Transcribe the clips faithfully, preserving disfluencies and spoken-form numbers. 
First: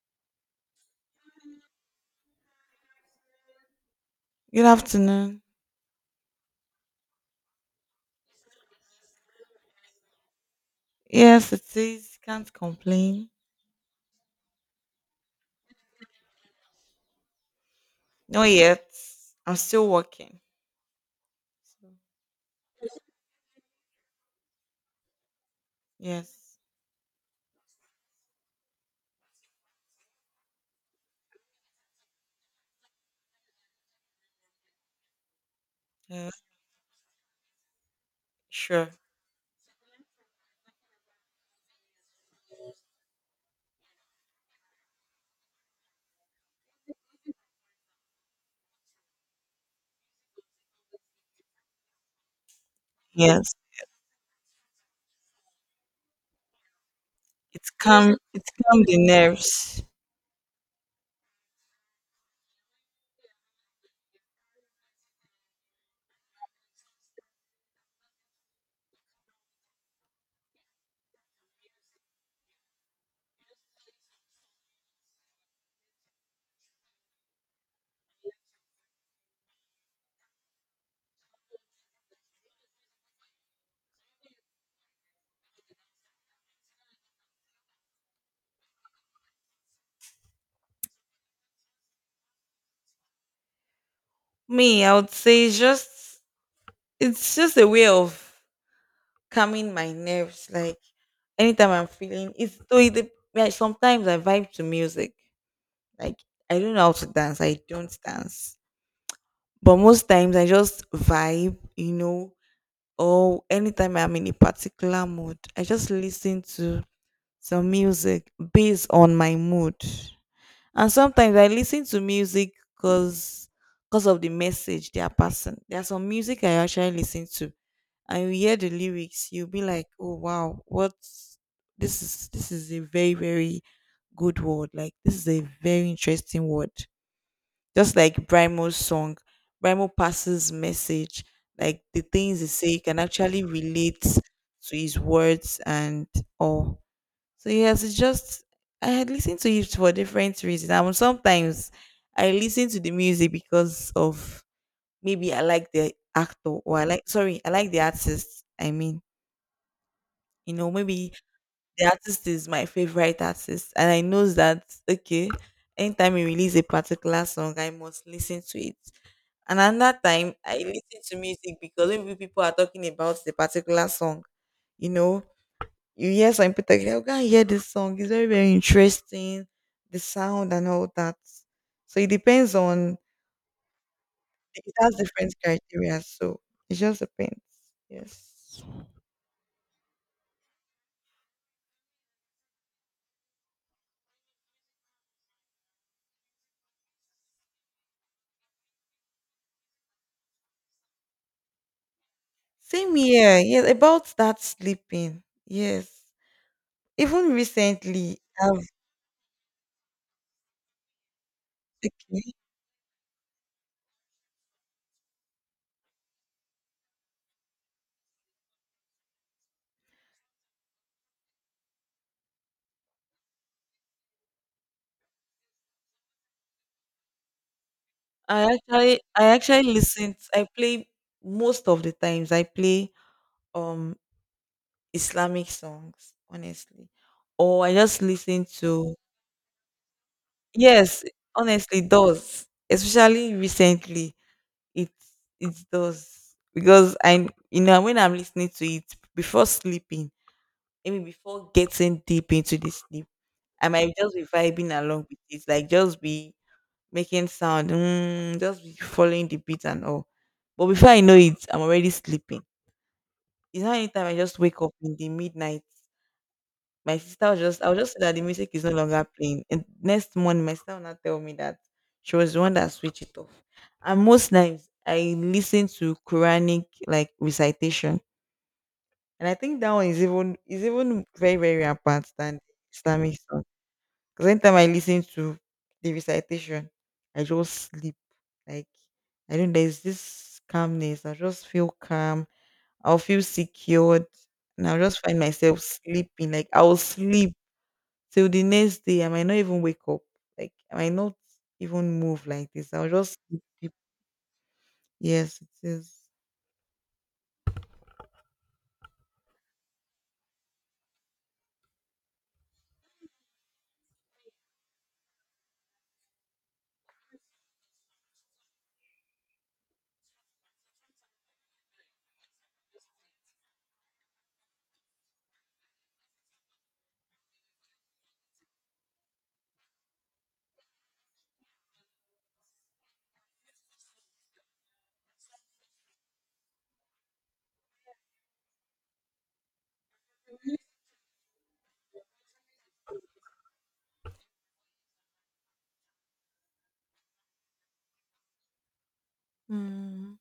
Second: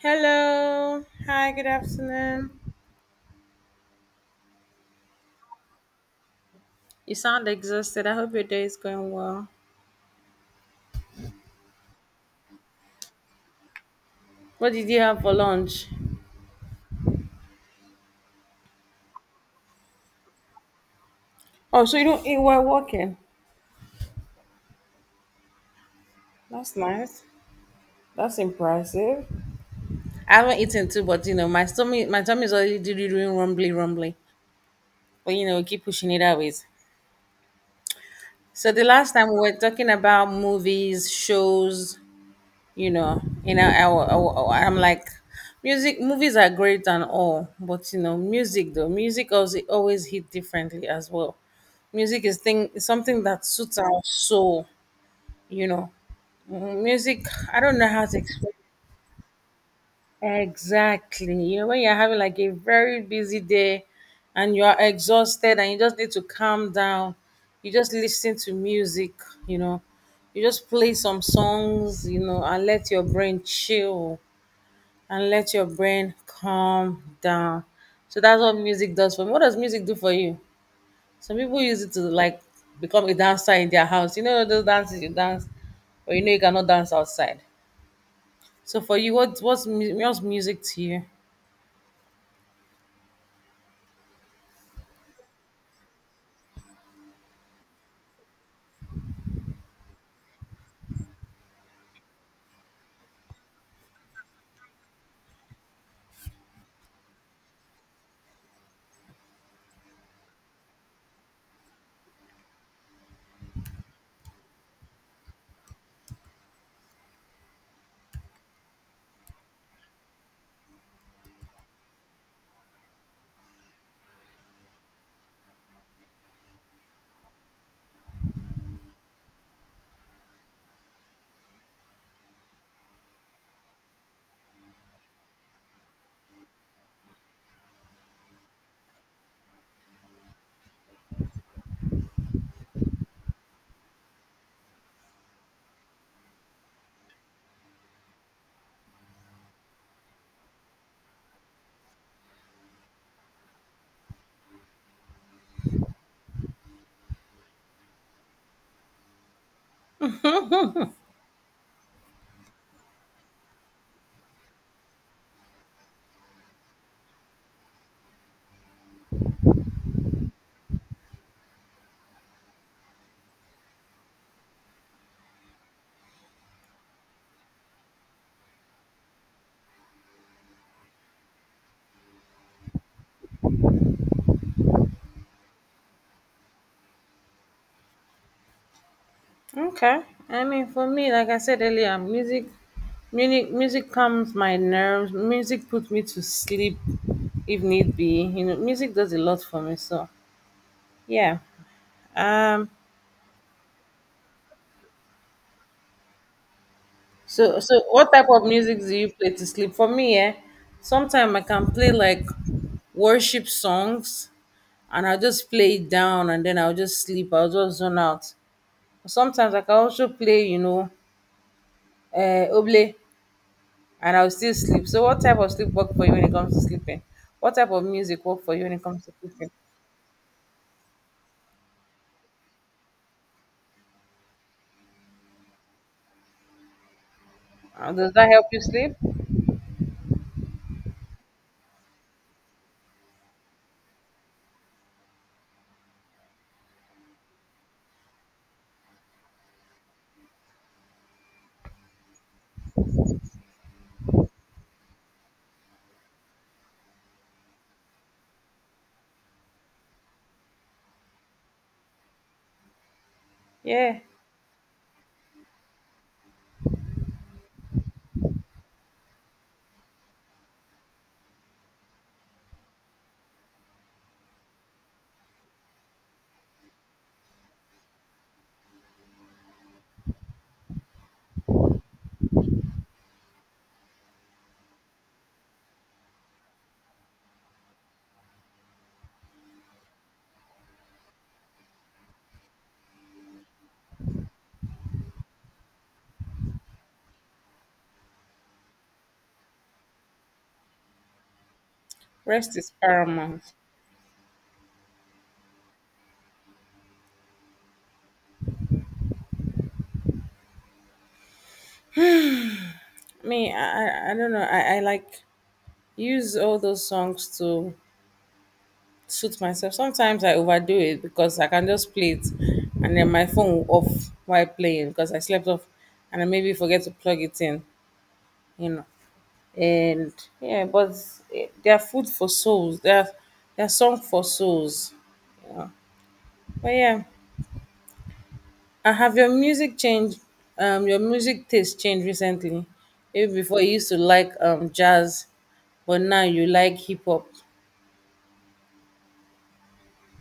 Hello. Hi, good afternoon. Good afternoon. You sound exhausted. I hope your day is going well. Yes, it is. Can't complain. What did you have for lunch? Not yet. I'm still working. Oh, So, so you don't eat while working. yes. That's nice. That's impressive. I haven't eaten too, but you know, my stomach my tummy is already do- doing rumbly rumbly. But you know, keep pushing it Yeah, out. So the sure. last time we were talking about movies, shows, you know and I, I, wa- I, wa- i'm like music movies are great and all, but you know music, though music also always hit differently as well. Music is thing is something that Yes. suits our soul. you know Mm, music, I It's don't know how to calm. It's explain. calm the nerves. Exactly. You know when you're having like a very busy day and you are exhausted and you just need to calm down, you just listen to music. you know you just play some songs, you know and let your brain chill and let your brain calm down. So that's what music does for me. What does music do for you? Some people use it to like become a dancer in their house. You know those dances you dance, but you know you cannot dance outside. So for you, what what's mu- what's music to you? Me, I would say it's just it's just a way of calming my nerves. Like anytime I'm feeling it's so it, dep- like sometimes I vibe to music. Like I don't know how to dance. I don't dance. But most times I just vibe, you know, or anytime I'm in a particular mood, I just listen to some music based on my mood. And sometimes I listen to music because because of the message they are passing. There's some music I actually listen to, and you hear the lyrics, you'll be like, "Oh wow, what? This is this is a very very good word. Like this is a very interesting word." Just like Brimo's song, Brimo passes message, like the things he say, you can actually relate to his words and all. So yes, it's just I had listened to it for different reasons. And sometimes I listen to the music because of maybe I like the actor or I like sorry, I like the artist. I mean, you know, maybe the artist is my favorite artist and I know that okay, anytime you release a particular song, I must listen to it. And another time, I listen to music because maybe people are talking about the particular song. You know, you hear some people talking, oh, go and hear this song. It's very, very interesting, the sound and all that. So it depends on, it has different criteria. So it just depends. Yes. Okay, I mean for me, like I said earlier, music, music, music calms my nerves. Music puts me to sleep, if need be. You know, music does a lot for me. So yeah. um, Same here. Yes, about that sleeping. Yes. Even So, so what recently, type of I've, music do you play to sleep? For me, eh, sometimes I can play like okay, worship songs, and I'll just play it down, and then I'll just sleep. I'll just zone out. Sometimes I can also play, you know, uh, oble, and I'll still sleep. So, what type of sleep work for you when it comes to sleeping? What type of music I work for you when it actually, comes to I sleeping? actually listened, I play most of the times I play um Islamic songs, honestly. Or I Uh, just Does that help listen you sleep? to yes, honestly it does. Especially recently. It it does. Because I you know when I'm listening to it before sleeping, I mean before getting deep into the sleep, I might just be vibing along with it, like just be making sound, mm, just be following the beat and all. But before I know it, I'm already sleeping. It's not Yeah, anytime I just wake up in the midnight. My sister was just I was just say that the music is no longer playing. And next morning my sister will now tell me that she was the one that switched it off. And most times I listen to Quranic like recitation. And I think that one is even is even very, very rampant than Islamic song. Because anytime I listen to the recitation, I just sleep. Like I don't there's this calmness. I just feel calm. I'll feel secured. And I'll just find myself sleeping. Like I'll sleep till the next day, I might not even wake up. Like I might not even move like rest is this. I'll just paramount. sleep deep. Yes, it is. Me, I, I I don't know. I, I like use all those songs to suit myself. Sometimes I overdo it because I can just play it and then my phone will off while playing because I slept off and I maybe forget to plug it in, you know. And yeah, but eh, they are food for souls. They are they are song for souls. But yeah, and have your music changed? Um, your music taste changed recently. Maybe before you used to like um jazz, but now you like hip hop. Mm.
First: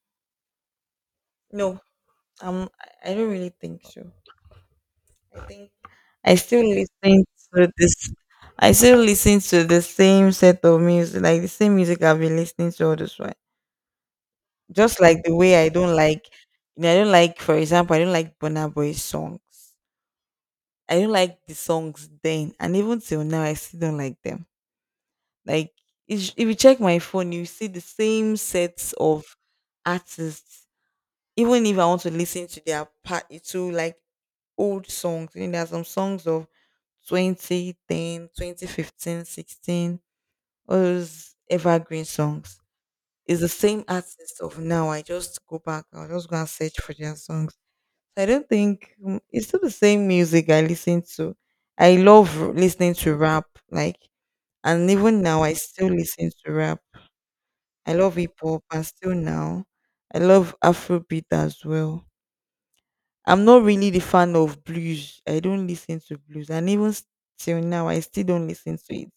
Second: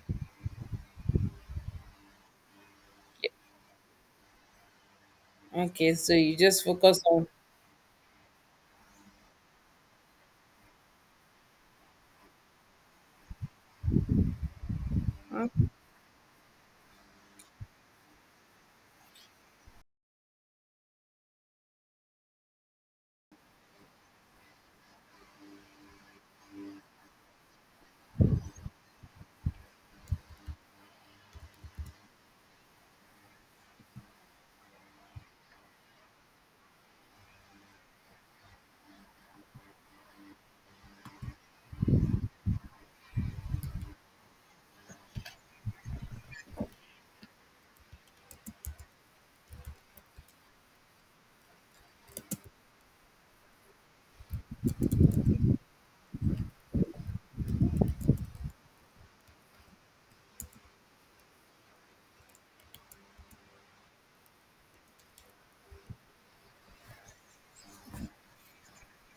No, um, I I don't really think so. I think Okay, so I you just still focus listen on. to this. I still listen to the same set of music, like the same music I've been listening to all this while. Just like the way I don't like, you know, I don't like, for example, I don't like Burna Boy songs. I don't like the songs then, and even till now, I still don't like them. Like if if you check my phone, you see the same sets of artists. Even if I want to listen to their part to like old songs, you know, there are some songs of twenty ten, twenty fifteen, sixteen. All those evergreen songs. It's the same artist of now. I just go back, I'll just go and search for their songs. So, I don't think mm, it's still the same music I listen to. I love r- listening to rap, like, and even now I still listen to rap. I love hip hop and still now. I love Afrobeat as well. I'm not really the fan of blues. I don't listen to blues. And even s- till now, I still don't listen to it.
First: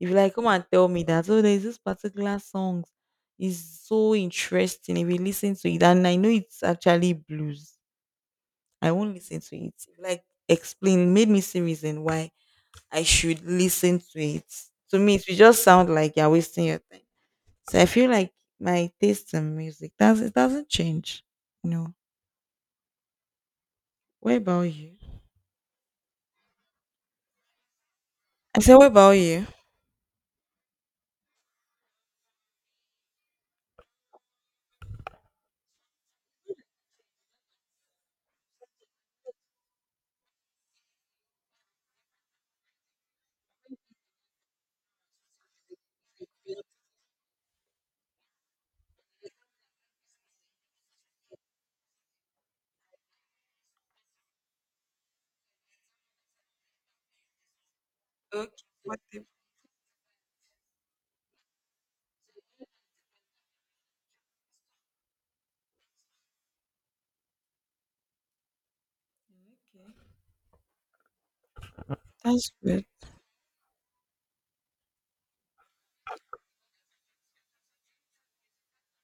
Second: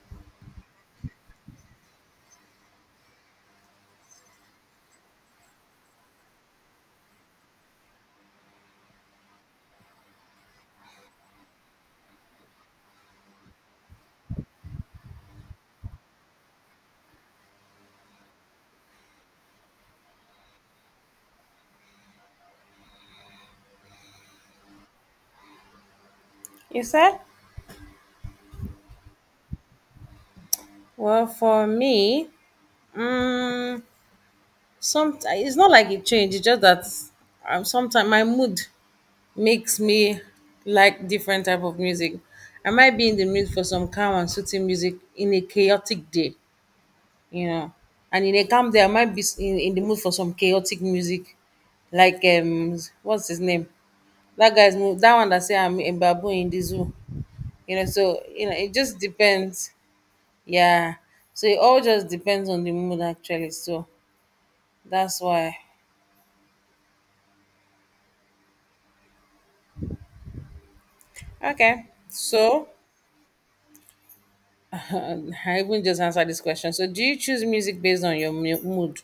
If you like come and tell me that, oh, there's this particular song is so interesting. If you listen to it, and I know it's actually blues, I won't listen to it. Like explain, made me see reason why I should listen to it. To me, it will just sound like you're wasting your time. So I feel like my taste in music does it doesn't change. You know. What about you? You said? I said, what about you? Well, for me, Um, some it's not like it changed. It's just that um, sometimes my mood makes me like different type of music. I might be in the mood for some calm and soothing music in a chaotic day, you know. And in a calm day, I might be s- in, in the mood for some chaotic music, like um, what's his name? That guy's mo- that one that say I'm a baboon in the zoo, you know. So you Okay, know, it just what the- depends. Yeah. So it all just depends on the mood actually. So that's why. Okay, that's so good. I even just answered this question. So, do you choose music based on your mu- mood?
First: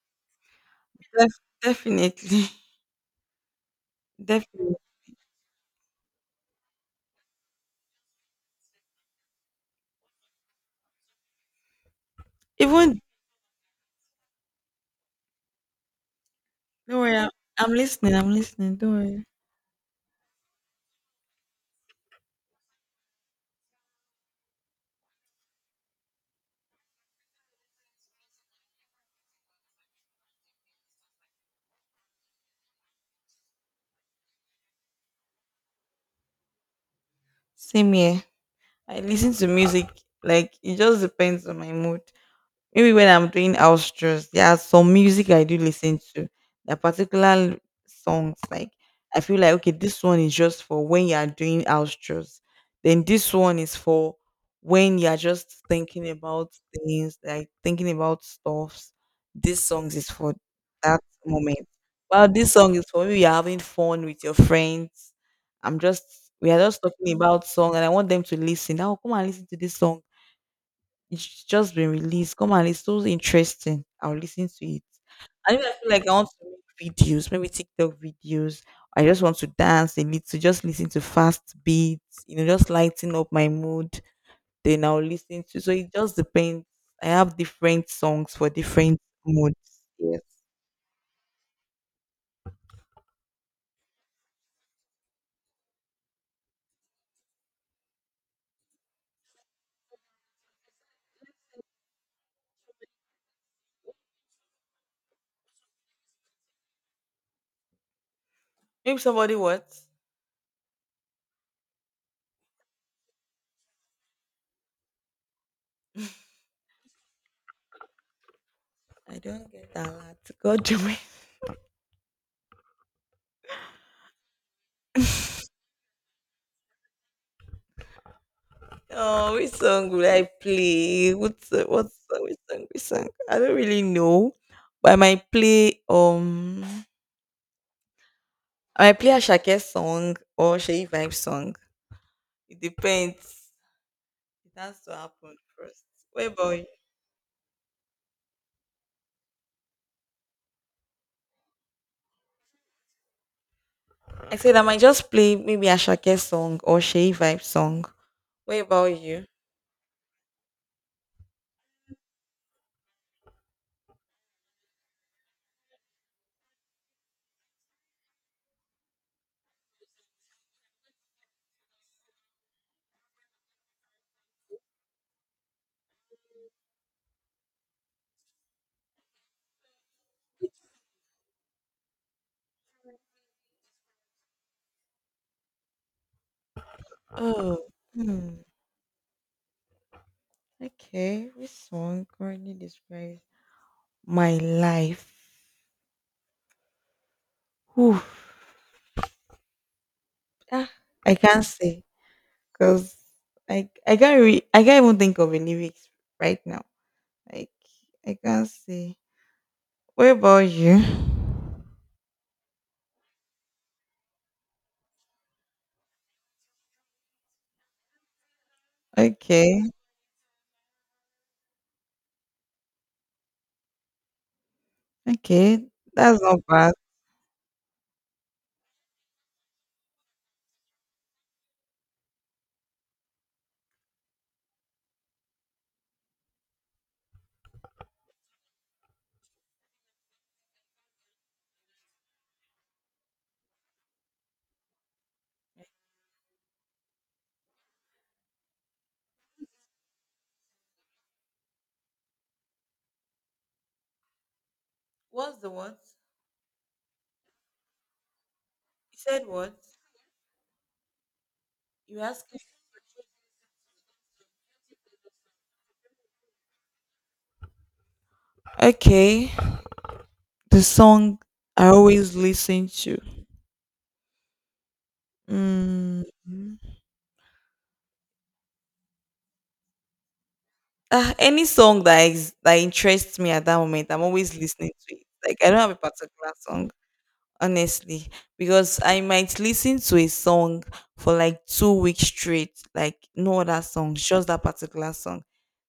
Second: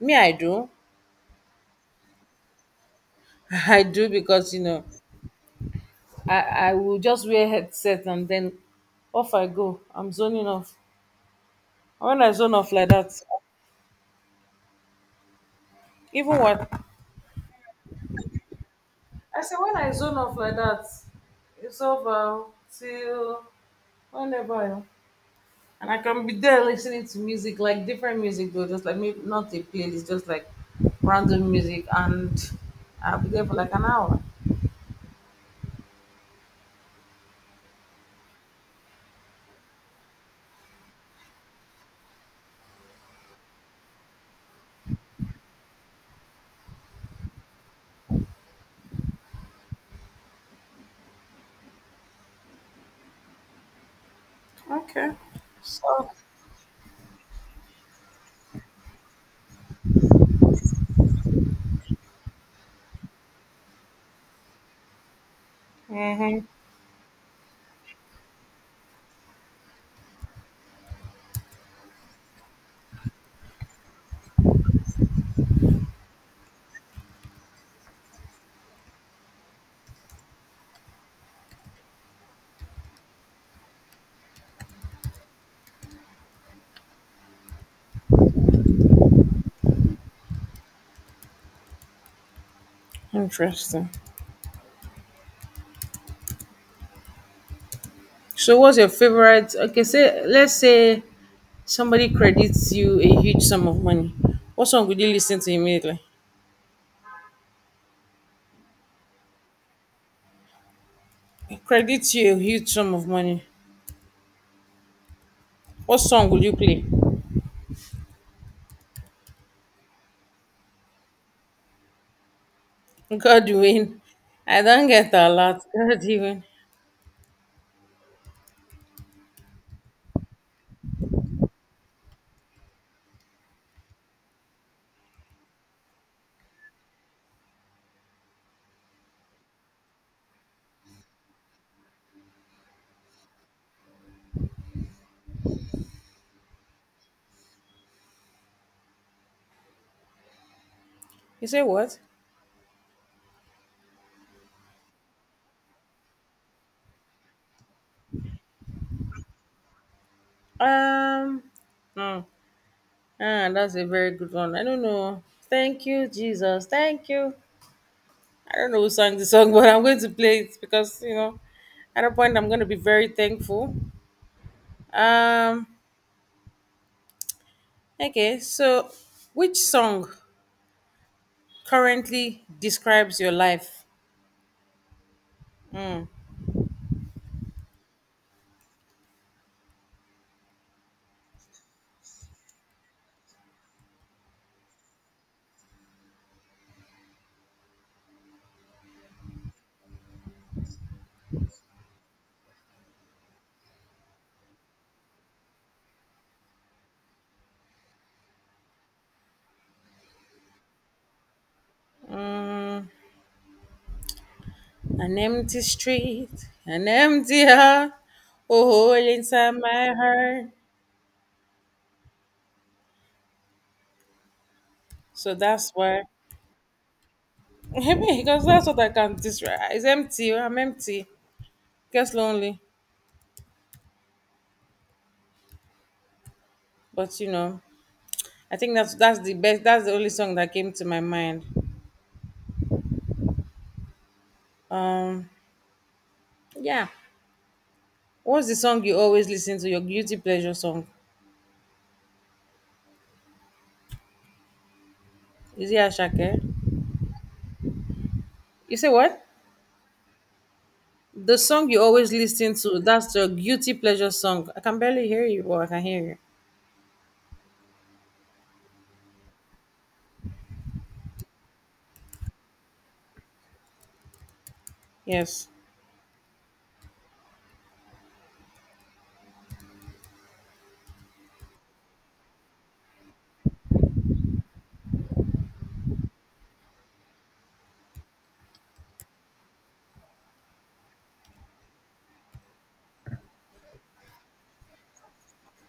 Me, I do. Def- definitely, I do because you definitely. know, I I will just wear headset and then off I go. I'm zoning off. And when I zone off like Even that, even what don't worry, I'm, I'm listening. I'm listening. Don't worry. I say when I zone off like that, it's over till whenever. And I can be there listening to music, like different music though, just like maybe not a playlist, just like random music, and I'll be there for like an hour. Same here. I listen to music. Like it just depends on my mood. Maybe when I'm doing house chores, there are some music I do listen to. There particular songs like I feel like okay, this one is just for when you are doing house chores. Then this one is for when you Okay. are just thinking So, about things, like thinking about stuffs. This song is for that moment. Well, this song is for when you're having fun with your friends. I'm just mhm. we are just talking about song and I want them to listen. Now come and listen to this song it's just been released. Come on, it's so interesting. I'll listen to it. And if I feel like I want to make videos, maybe TikTok videos. I just want to dance a little, just listen to fast beats, you know, just lighten up my mood. Then I'll listen to. So it just depends. I have different songs for different moods. Yes. Interesting. So, what's your favorite? Okay, say let's say somebody credits you a huge sum of money. What song would you listen to immediately? Maybe somebody what? Credits you a huge sum of money. What song would you play? I don't get that. God, Joey. Godwin. I don't get a lot. Godwin. Oh, which song will I play? What so- what song? Which song? Which song? I don't really know, but I might play um, I might play Ashake's song or Sheyi Vibe song. It depends. It has to happen first. What about you? You say what? I said I might just play maybe Ashake's song or Sheyi Vibe song. What about you? Um, mm, ah, that's a very good one. I don't know. Thank you, Jesus. Thank you. I don't know who sang the song, but I'm going to play it because you know, at a point, I'm going to be very thankful. Um, okay. So, which song currently describes your life? Mm. Oh, hmm. Okay, which song currently describes my life? Whew. Ah, I can't say. Cause I I can't re- I can't even think of a lyrics right now. Like I can't say. What about you? An empty street, an empty heart, a hole inside Okay, my heart. So okay, that's why, that's not bad. because that's what I can describe. It's empty. I'm empty. Gets lonely, but you know, I think that's that's the best. That's the only song that came to my mind. Um, yeah. What's the song you always listen to? Your guilty pleasure song? What's the Is it what? Ashake? You say You what? said what? The song you You always asked. listen to. That's your guilty pleasure song. I can barely hear you, but I can hear you. Okay, the song I always listen to. Yes. Mm. Ah, any song that is that interests me at that moment, I'm always listening to it. Like I don't have a particular song. Honestly, because I might listen to a song for like two weeks straight, like no other song, just that particular song.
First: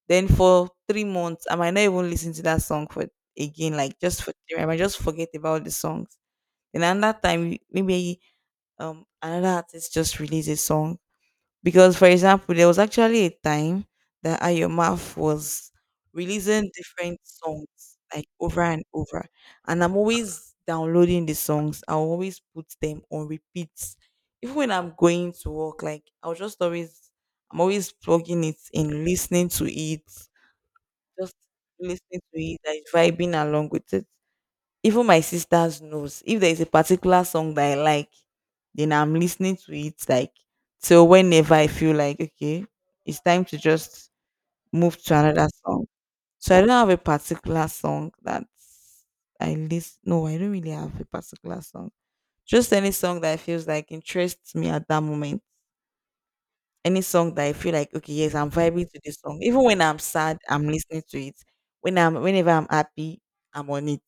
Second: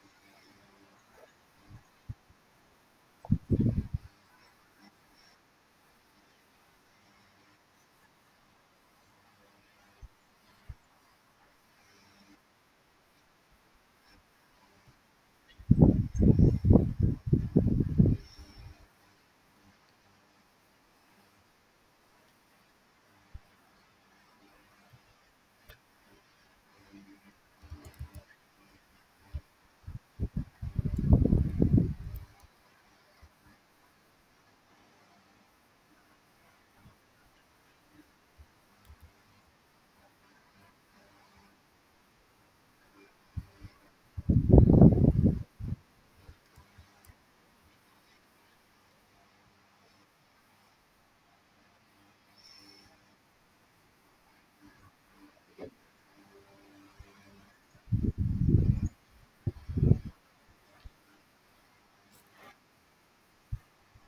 Then for three months I might not even listen to that song for again, like just for three, I might just forget about the songs. Then another time maybe um another artist just released a song. Because, for example, there was actually a time that Ayomaf was releasing different songs like over and over, and I'm always downloading the songs. I will always put them on repeats, even when I'm going to work. Like I'll just always, I'm always plugging it in, listening to it, just listening to it, like vibing along with it. Even my sisters knows if there is a particular song that I like, then I'm listening to it like till whenever I feel like okay, it's time to just move to another song. So I don't have a particular song that I list. No, I don't really have a particular song. Just any song that feels like interests me at that moment. Any song that I feel like, okay, yes, I'm vibing to this song. Even when I'm sad, I'm listening to it. When I'm whenever I'm happy, I'm on it.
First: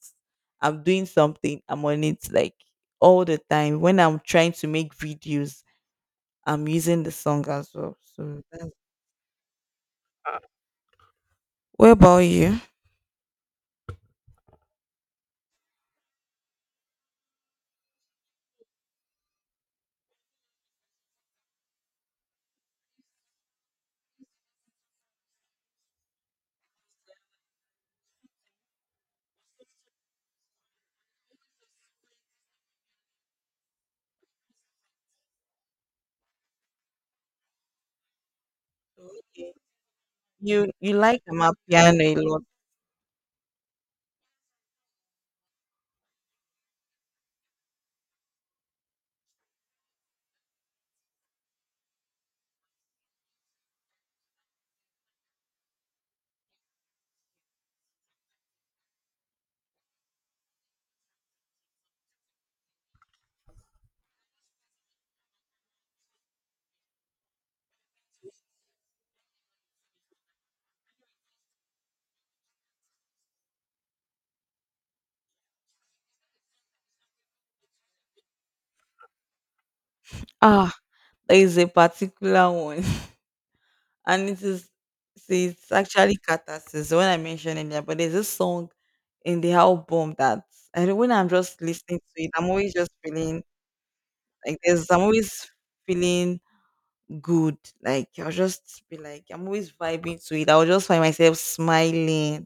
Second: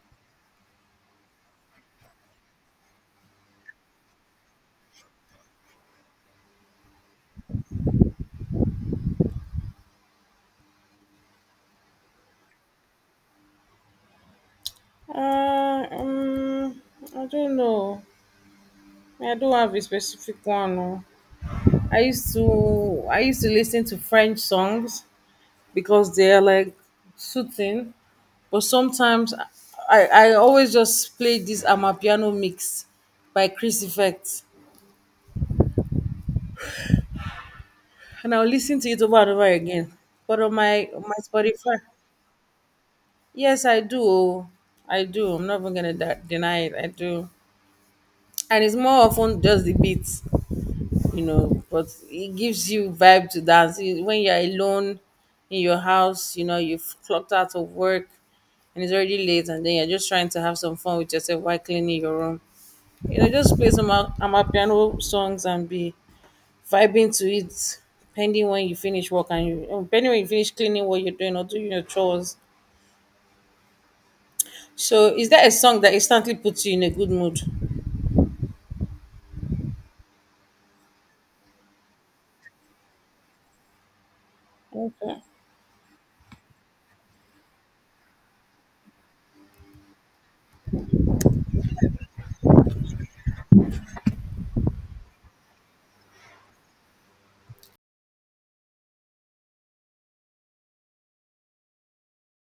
I'm doing something, I'm on it like all the time. When I'm trying to make videos, I'm using the song as well. So that's what about you? Uh, um, I don't know. I don't have a specific one. Oh. I used to I used to listen to French songs because they are like soothing. But sometimes I, I always just play this Amapiano mix by Chris Effect. And I'll listen to it over and over again. But on You my you on my like Spotify, Amapiano a lot. yes, I do. Oh. I do. I'm not even gonna de- deny it. I do. And it's more often just the beats. You know but it gives you vibe to dance. You- when you're alone in your house, you know you've clocked out of work, and it's already late, and then you're just trying to have some fun with yourself while cleaning your room you know just play some Am- amapiano songs and be vibing to it, pending when you finish work and you um, pending when you finish cleaning what you're doing or doing your chores. So is that a song that instantly puts you in a good mood? Ah, there is a particular one. And it is Okay. see it's actually Catharsis, the one I mentioned earlier. But there's this song in the album that I don't when I'm just listening to it, I'm always just feeling like there's I'm always feeling good. Like I'll just be like I'm always vibing to it. I'll just find myself smiling.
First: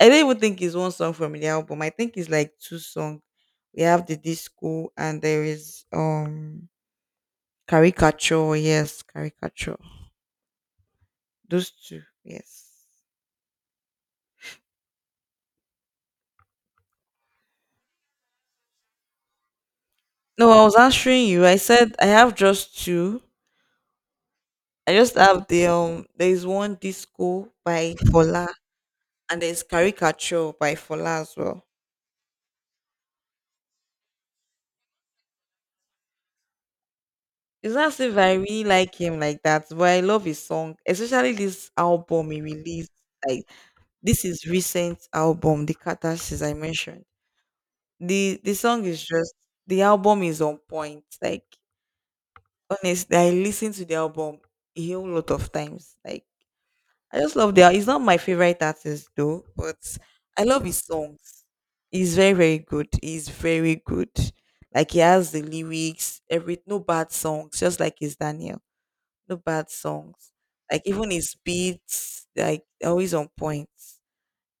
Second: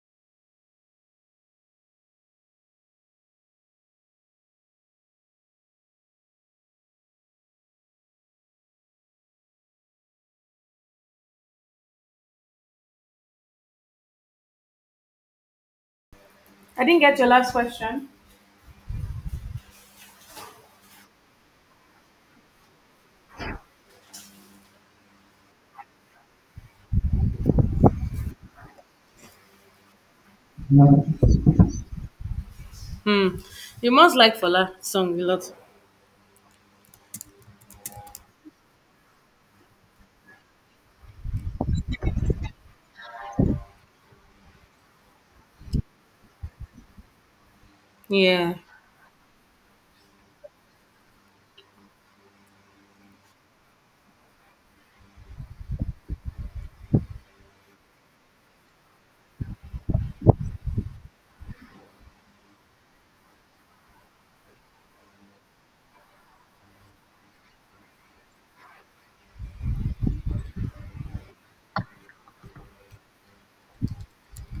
I don't even think it's one song from the album. I think it's like two songs. We have the disco and there is um caricature. Yes, caricature. Those two. Yes. I didn't get your last question. No, I was answering you. I said I have just two. I just have the um. There is one disco by Fola, and there's caricature by Fola as well. hmm you must like Fola song a lot. It's not as if I really like him like that, but I love his song, especially this album he released. Like this is recent album, the Catharsis I mentioned. the The Yeah. song is just the album is on point. Like honestly, I listened to the album a whole lot of times. Like I just love their. He's not my favorite artist though, but I love his songs. He's very very good. He's very good. Like he has the lyrics, every no bad songs, just like his Daniel. No bad songs. Like even his beats, like they're always on point.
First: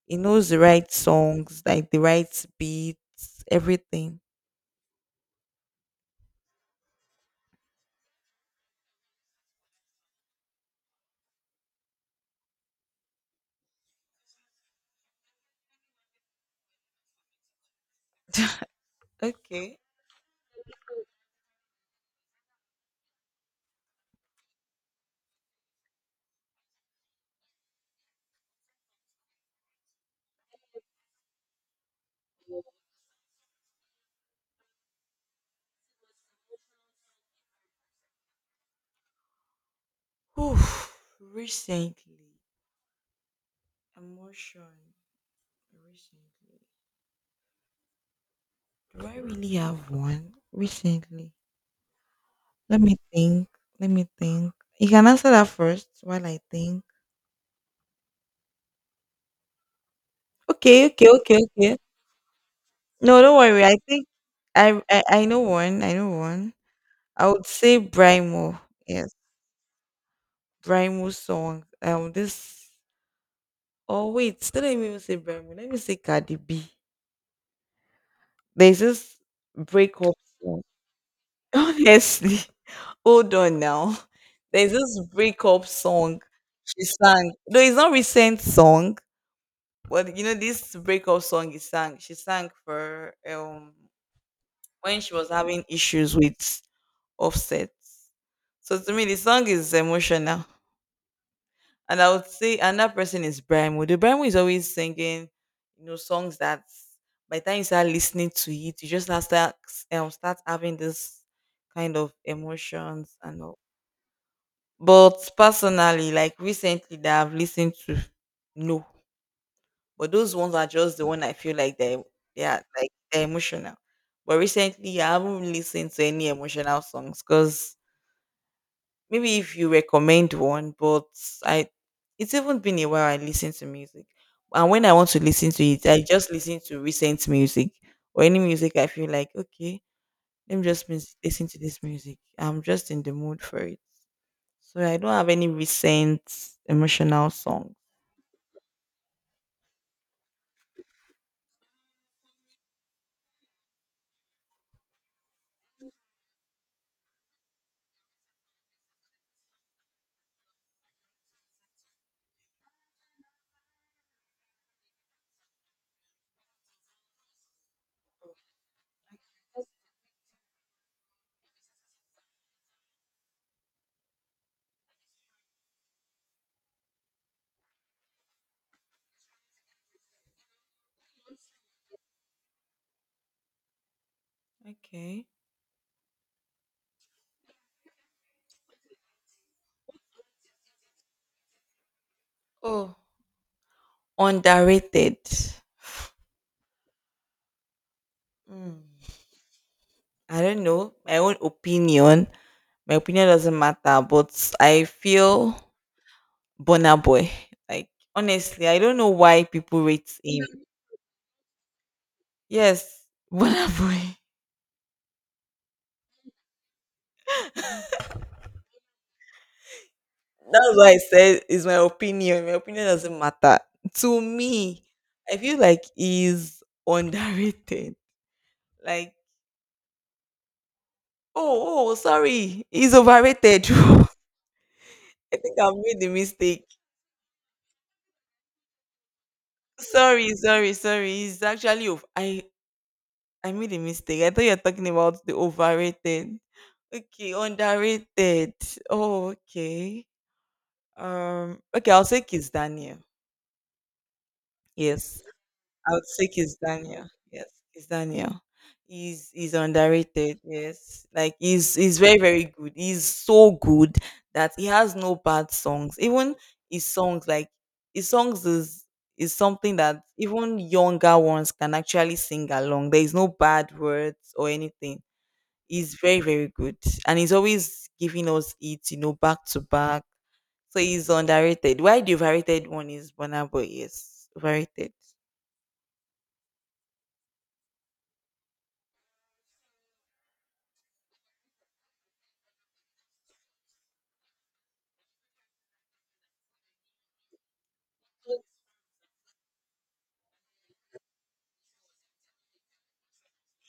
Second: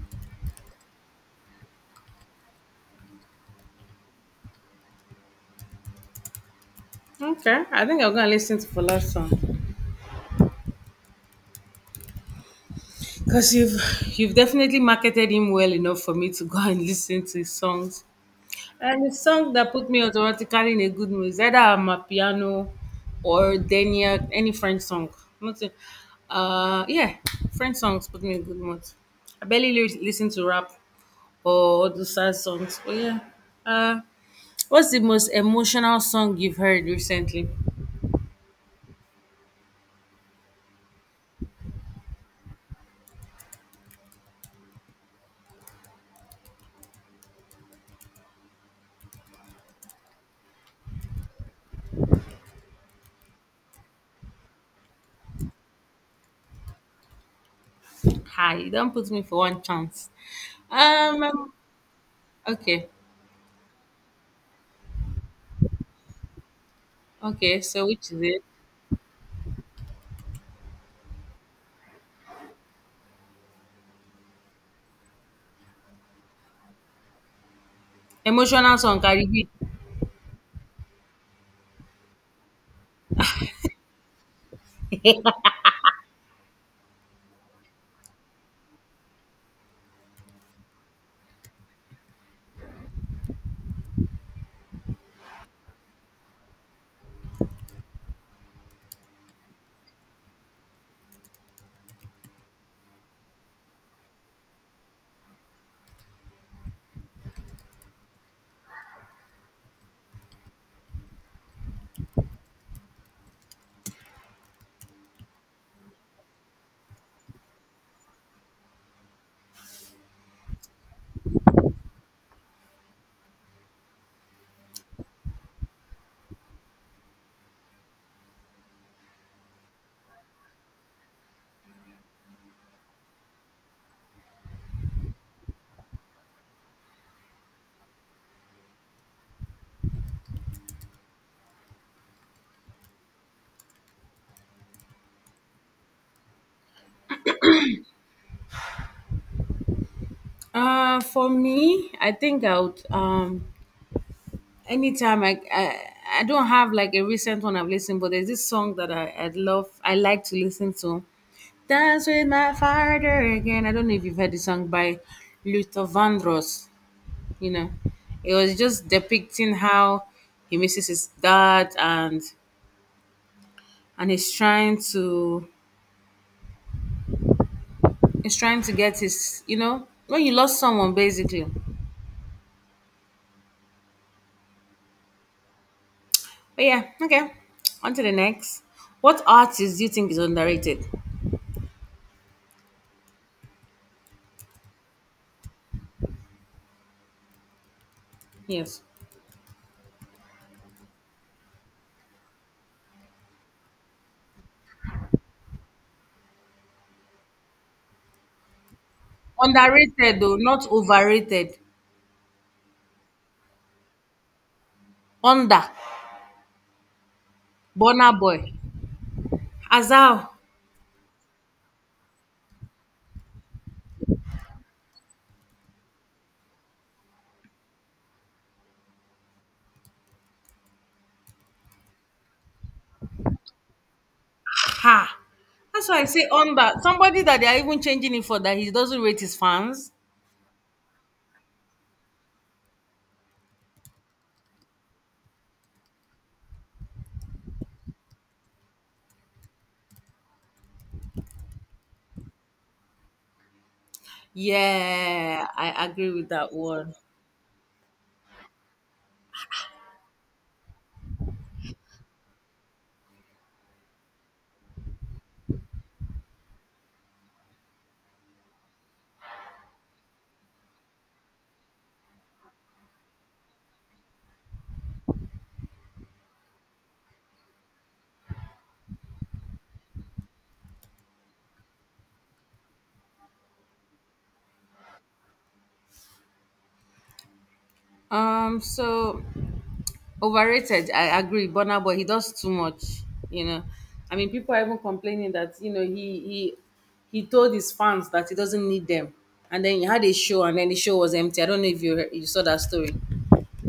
He knows the right songs, like the right beats, everything. Okay, I think I'm gonna listen to Fola's song because you've you've definitely marketed him well enough for me to go and listen to his songs. And the song that Okay. put me automatically in a good mood is either Amapiano or Denia, any French song. Not Nothing. Uh, yeah, French songs put me in a good mood. I barely li- listen to rap or the sad songs. But yeah, uh, what's the most emotional song you've heard recently? Oof. Recently, emotion. Recently, do I really have one? Recently. Let me think. Let me think. You can answer that first while I think. Hi, you don't put me for one chance. Okay, okay, okay, Um, okay. Okay. No, don't worry. I think I I, I know one. I know one. I would Okay. say So which is it? Brimo. Yes, Brimo song. Um, this. Oh wait, still let me even say Brimo. Let me say Cardi B. Emotional There's song, this Caribbean beat. breakup song. Honestly, hold on now. There's this breakup song she sang. Though it's not recent song, but you know this breakup song he sang. She sang for um when she was having issues with Offset. So to me, the song is emotional, and I would say another person is Brian Moody. Brian Moody is always singing, you know, songs that by the time you start listening to it, you just start start, um, start having this kind of emotions and all. But personally, like recently that I've listened to, no, but those ones are just the one I feel like they they are like they're emotional. But recently I haven't really listened to any emotional songs because maybe if you recommend one, but I, it's even been a while I listen to music. And when I want to listen to it, I just listen to recent music or any music I feel like, okay, let me just mis- listen to this music. I'm just in the mood for it. So I don't have any recent emotional songs. Uh, for me, I think I would um anytime I, I I don't have like a recent one I've listened, but there's this song that I I love I like to listen to. Dance with my father again. I don't know if you've heard the song by Luther Vandross. You know, it was just depicting how he misses his dad and and he's trying to he's trying to get his you know when you lost someone basically. Okay. But yeah, okay. On to the next. What artist do you think is underrated? Oh, underrated. Yes. Mm. I don't know. My own opinion. My opinion doesn't matter, but I feel Bonner Boy. Like honestly, I don't know why people rate Underrated though, him. not overrated. Yes, Bonner Boy. Under. Bonner Boy. Azal. That's why I said it's my opinion. My opinion doesn't matter. To me, I feel like he's underrated. Like, oh, oh, sorry, he's overrated. I Ha. think I That's why made I the say mistake. under. Somebody that they are even changing it for that he doesn't rate his fans. Sorry, sorry, sorry. He's actually, ov- I I made a mistake. I thought you were talking about the overrated. Okay, underrated. Oh, okay. Um, okay, I'll say Kiss Daniel. Yes, Yeah, I I would agree say with that Kiss one. Daniel. Yes, Kiss Daniel. He's he's underrated. Yes, like he's he's very very good. He's so good that he has no bad songs. Even his songs, like his songs, is is something that even younger ones can actually sing along. There is no bad words or anything. He's very, very good. And he's always giving us it, you know, back to back. So he's underrated. Why the overrated one is Burna Boy? Yes, overrated. Um, so overrated, I agree. Burna Boy, he does too much. You know, I mean, people are even complaining that you know he he he told his fans that he doesn't need them, and then he had a show, and then the show was empty. I don't know if you heard- you saw that story.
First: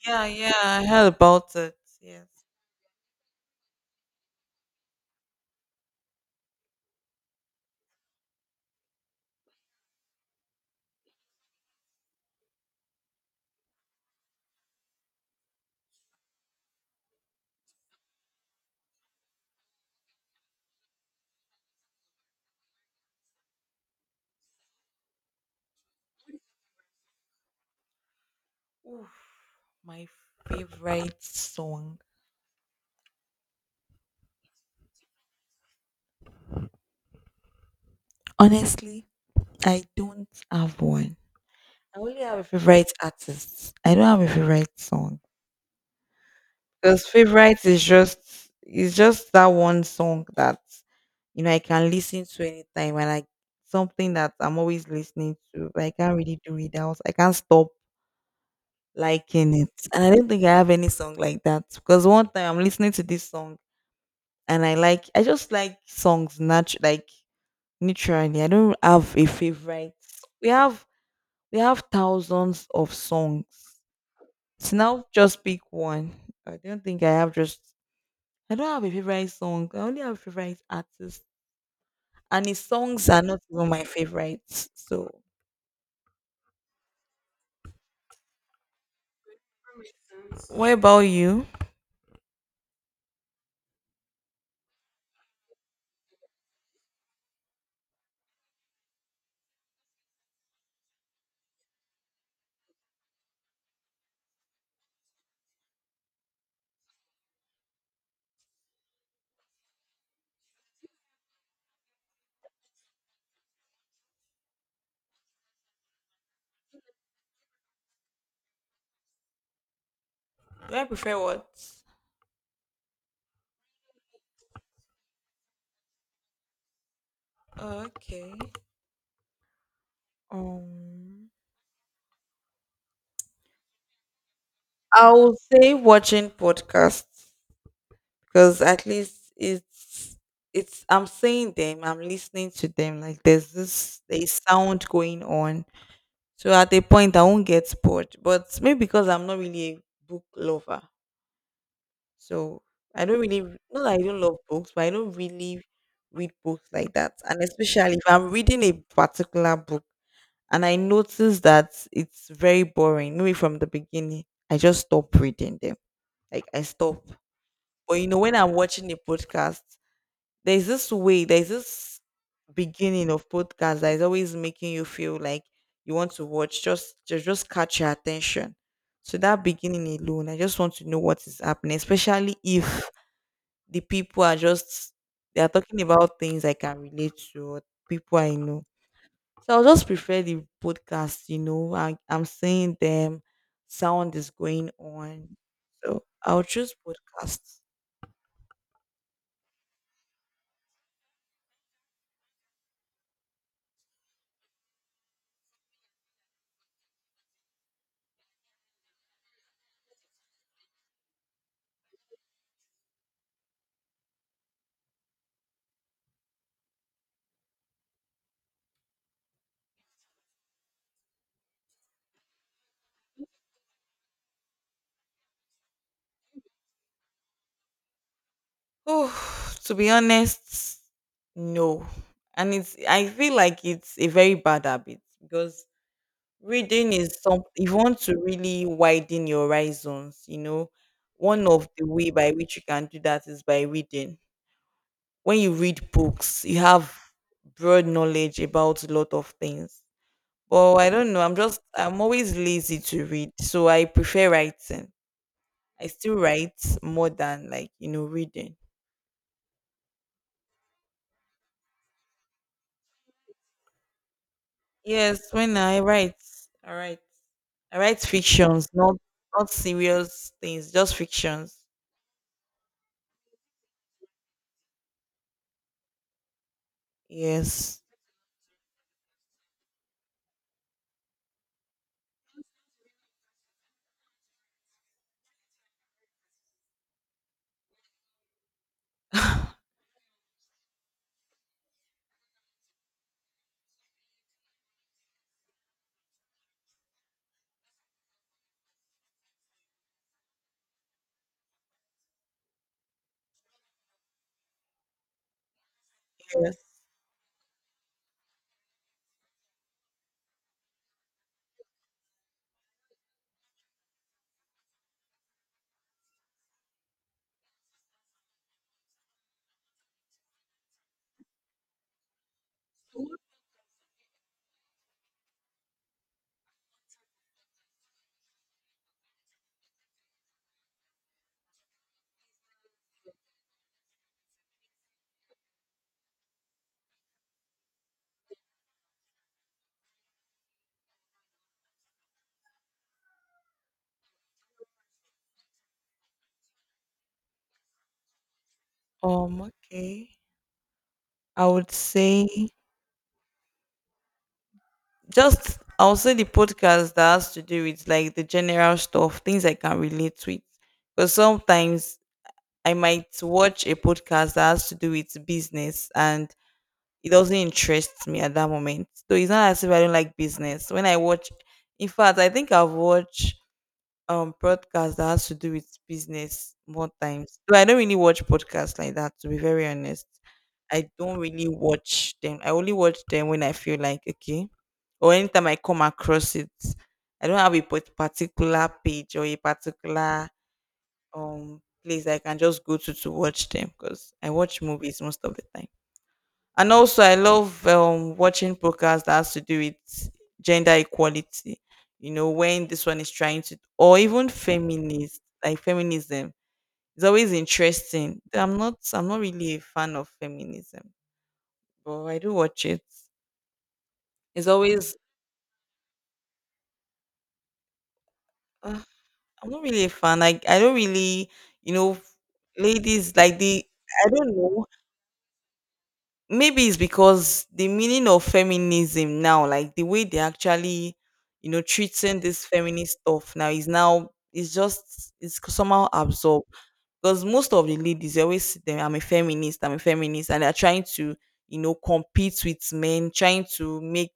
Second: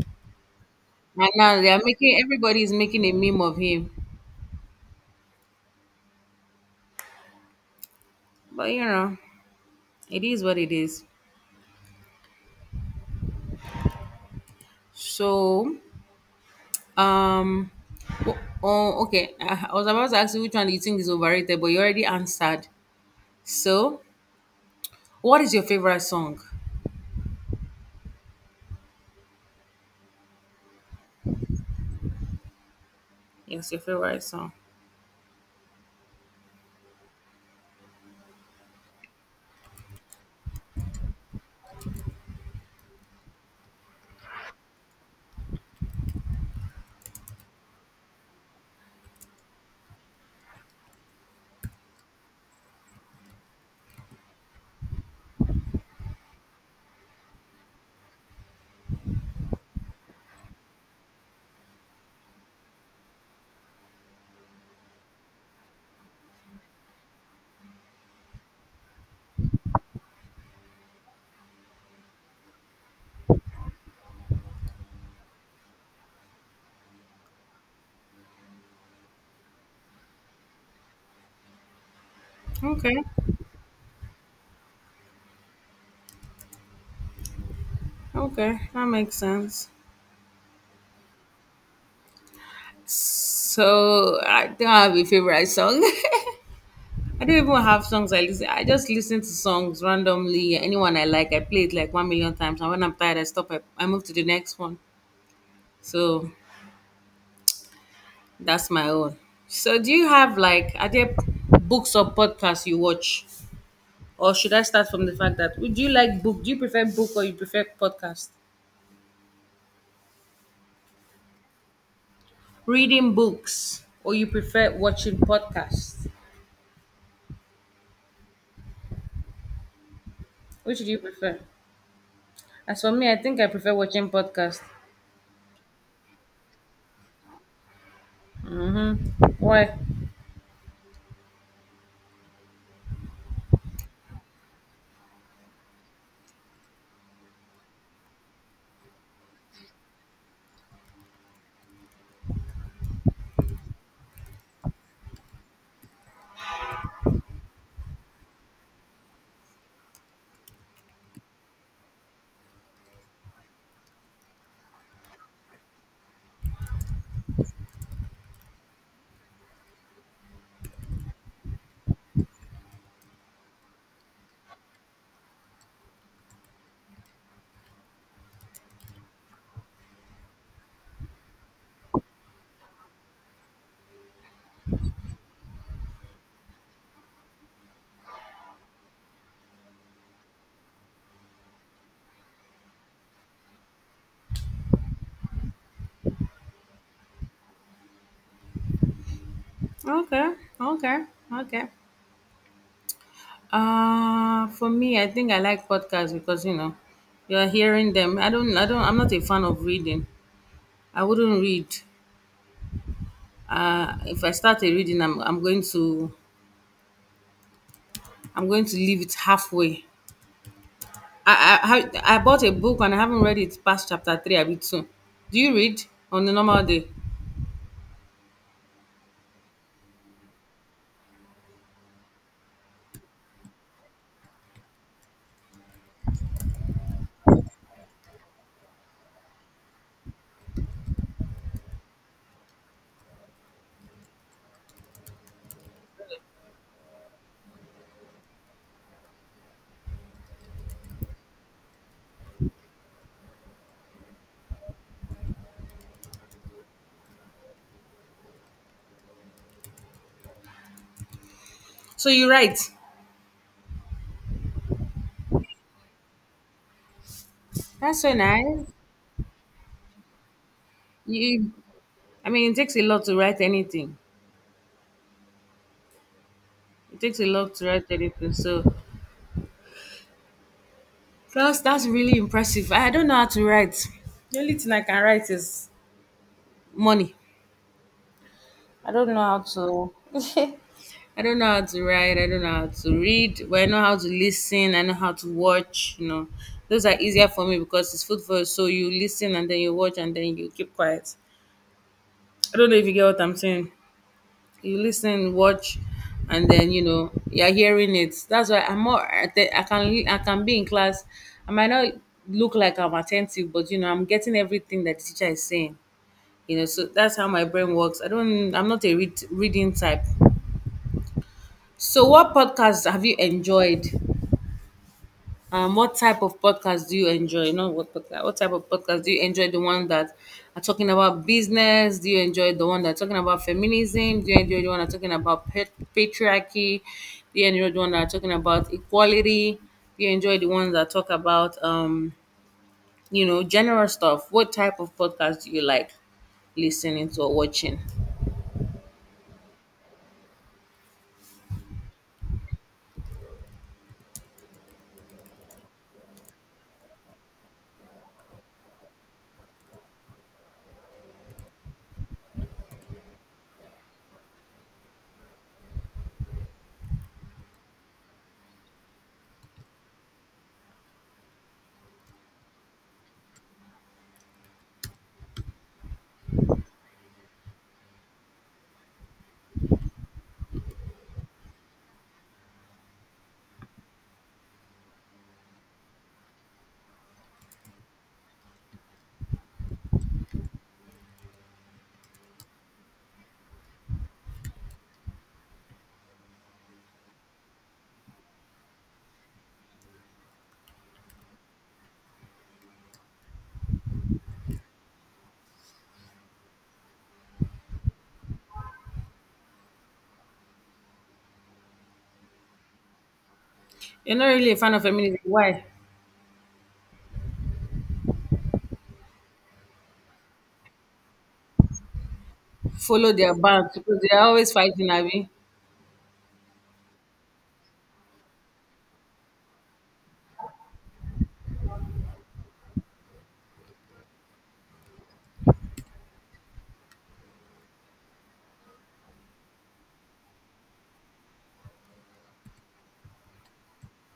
Yeah, yeah, I heard And about now they it. are making Yes. everybody is making a meme of him, but you know, it is what it is. So, um, oh, oh, okay. I I was about to ask you which one do you think is overrated, but you already answered. So, what is your favorite song? Oof, my favorite song. Yes, your favorite song. Honestly, I don't have one. I only have a favorite artist. I don't have a favorite song. Because favorite is just, it's just that one song that you know I can listen to anytime, and like something that I'm always listening to, but I can't really do without. I can't stop liking it. And I don't think I have any song like that. Because one time I'm listening to this song and I like, I just like songs natu- like naturally. I don't have a favorite. We have we have thousands of songs. So now just pick one. I don't think I have just I don't have a favorite song. I only have favorite artists, and his Okay, songs are not even my favorites. So okay, that makes sense. what about you? So I don't have a favorite song. I don't even have songs I listen. I just listen to songs randomly. Anyone I like, I play it like one million times. And when I'm tired, I stop. I, I move to the next one. So that's my own. So do you have like are there books or podcasts you watch, or should I start from the fact that would you like book? Do you prefer book or you prefer podcast? Do I prefer what? Reading books or you prefer watching podcasts? Oh, okay. Which do you Um prefer? As for me, I think I prefer watching podcast. I will say watching podcasts because at least Mm-hmm. Why? it's it's I'm seeing them, I'm listening to them. Like there's this a sound going on. So at a point I won't get bored. But maybe because I'm not really a book lover. So I don't really, not that I don't love books, but I don't really read books like that. And especially if I'm reading a particular book and I notice that it's very boring, maybe from the beginning, I just stop reading them. Like I stop. But you know, when I'm watching a podcast, there's this way, there's this beginning of podcast that is always making you feel like you want to watch, just just, just catch your attention. So that beginning alone, I just want to know what is happening, especially if the people are just they are talking about things I can relate to or people I know. So I'll just prefer the podcast, you know. I, I'm seeing them, sound is going on. So I'll choose podcasts. Okay, okay, okay. Uh, for me, I think I like podcasts because you know you're hearing them. I don't, I don't. I'm not a fan of reading. I wouldn't read. Uh, if I start a reading, I'm, I'm going to, I'm going to leave it halfway. I, I, I I bought a book and I haven't read it past chapter three. I bit two. Do you read on a normal day? Oh, to be honest, no. And it's, I feel like it's a very bad habit because reading is some, if you want to really widen your horizons, you know, one of the way by which you can do that is by reading. When you read books, you have broad knowledge about a lot of things. But I don't know. I'm just I'm always lazy to read, so I prefer writing. I still write more than like you know reading. So you write. Yes, when I write, I write. I write That's so nice. fictions, not not serious things, just You, fictions. I mean, it takes a lot to write anything. It takes a lot to Yes. write anything. So plus that's really impressive. I don't know how to write. The only thing I can write is money. I don't know how yes. to I don't know how to write, I don't know how to read, but I know how to listen, I know how to watch, you know. Those are easier for me because it's food for your soul. You listen and then you watch and then you keep quiet. I don't know if you get what I'm saying. You listen, watch, and then you know you're hearing it. That's why I'm more. I think I can I can be in class. I might not look like I'm attentive, but you know I'm getting everything that the teacher is saying. You know, so that's how my brain works. I don't. I'm not a read, reading type. So, what podcasts have you enjoyed? Um, what type of podcast do you enjoy? Not what podcast. What type of podcast do you enjoy? The one that are talking about business. Do you enjoy the one that are talking about feminism? Do you enjoy the one that are talking about pat- patriarchy? Do you enjoy the one that are talking about equality? Do you enjoy the ones that talk about um, you know, general stuff? What type of podcast do you like listening to or watching? Um. Okay. I would say, just I'll say the podcast that has to do with like the general stuff, things I can relate with. Because sometimes I might watch a podcast that has to do with business and it doesn't interest me at that moment. So it's not as if I don't like business. When I watch, in fact, I think I've watched um podcast that has to do with business more times. Though I don't really watch podcasts like that to be very honest. I don't really watch them. I only watch them when I feel like okay. Or anytime I come across it. I don't have a pat- particular page or a particular um place I can just go to to watch them because I watch movies most of the time. And also, I love um, watching podcasts that has to do with gender equality. You know, when this one is trying to, or even feminist, like feminism, it's always interesting. I'm not, I'm not really a fan of feminism, but I do watch it. You're not It's really a fan of always, feminism. Why? uh, I'm not really a fan. Like, I don't really, you know, Follow ladies their like the, band because I they are don't always know. fighting, Abby. Maybe it's because the meaning of feminism now, like the way they actually, you know, treating this feminist stuff now is now it's just it's somehow absorbed because most of the ladies they always see them. I'm a feminist. I'm a feminist, and they're trying to you know compete with men, trying to make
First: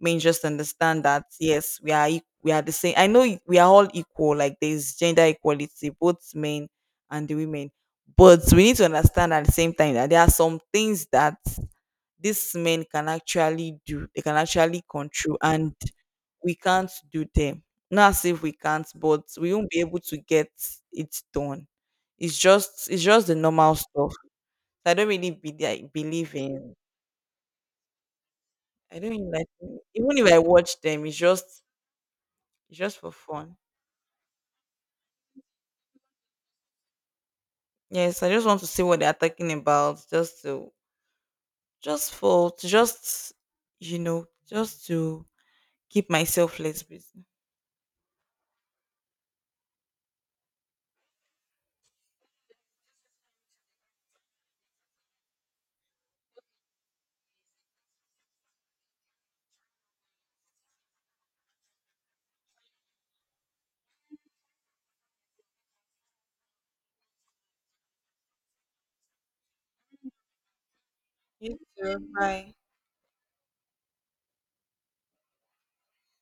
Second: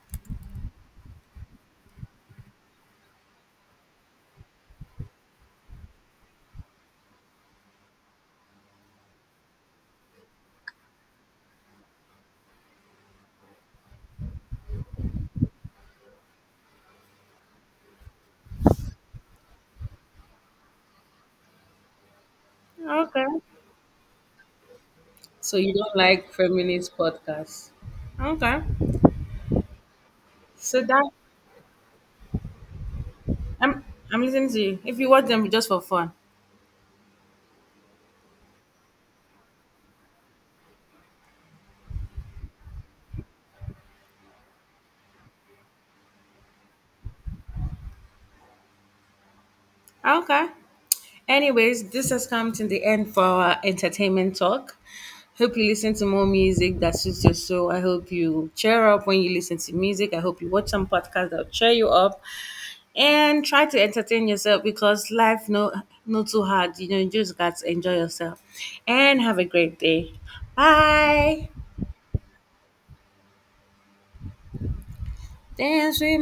men just understand that yes, we are eq- we are the same. I know it- we are all equal. Like there is gender equality, both men and the women, but we need to understand at the same time that there are some things that these men can actually do, they can actually control, and we can't do them, not as if we can't but we won't be able to get it done. It's just, it's Okay. just the normal stuff. i don't really be, So you I don't like believe in, feminist podcasts. Okay. I don't really like, even if I watch So them that it's just, it's just for fun. I'm I'm listening to you. If you watch them just for fun. Yes, I just want to see what they're talking about, just to just for to just, you know, just to keep myself less busy. Okay. Anyways, this has come to the end for our entertainment talk. Hope you listen to more music that suits your soul. I hope you cheer up when you listen to music. I hope you watch some podcasts that'll cheer you up and try to entertain yourself because life no not too hard. You know, you just got to enjoy yourself. And have a great day. Bye. You too. Bye. Dance with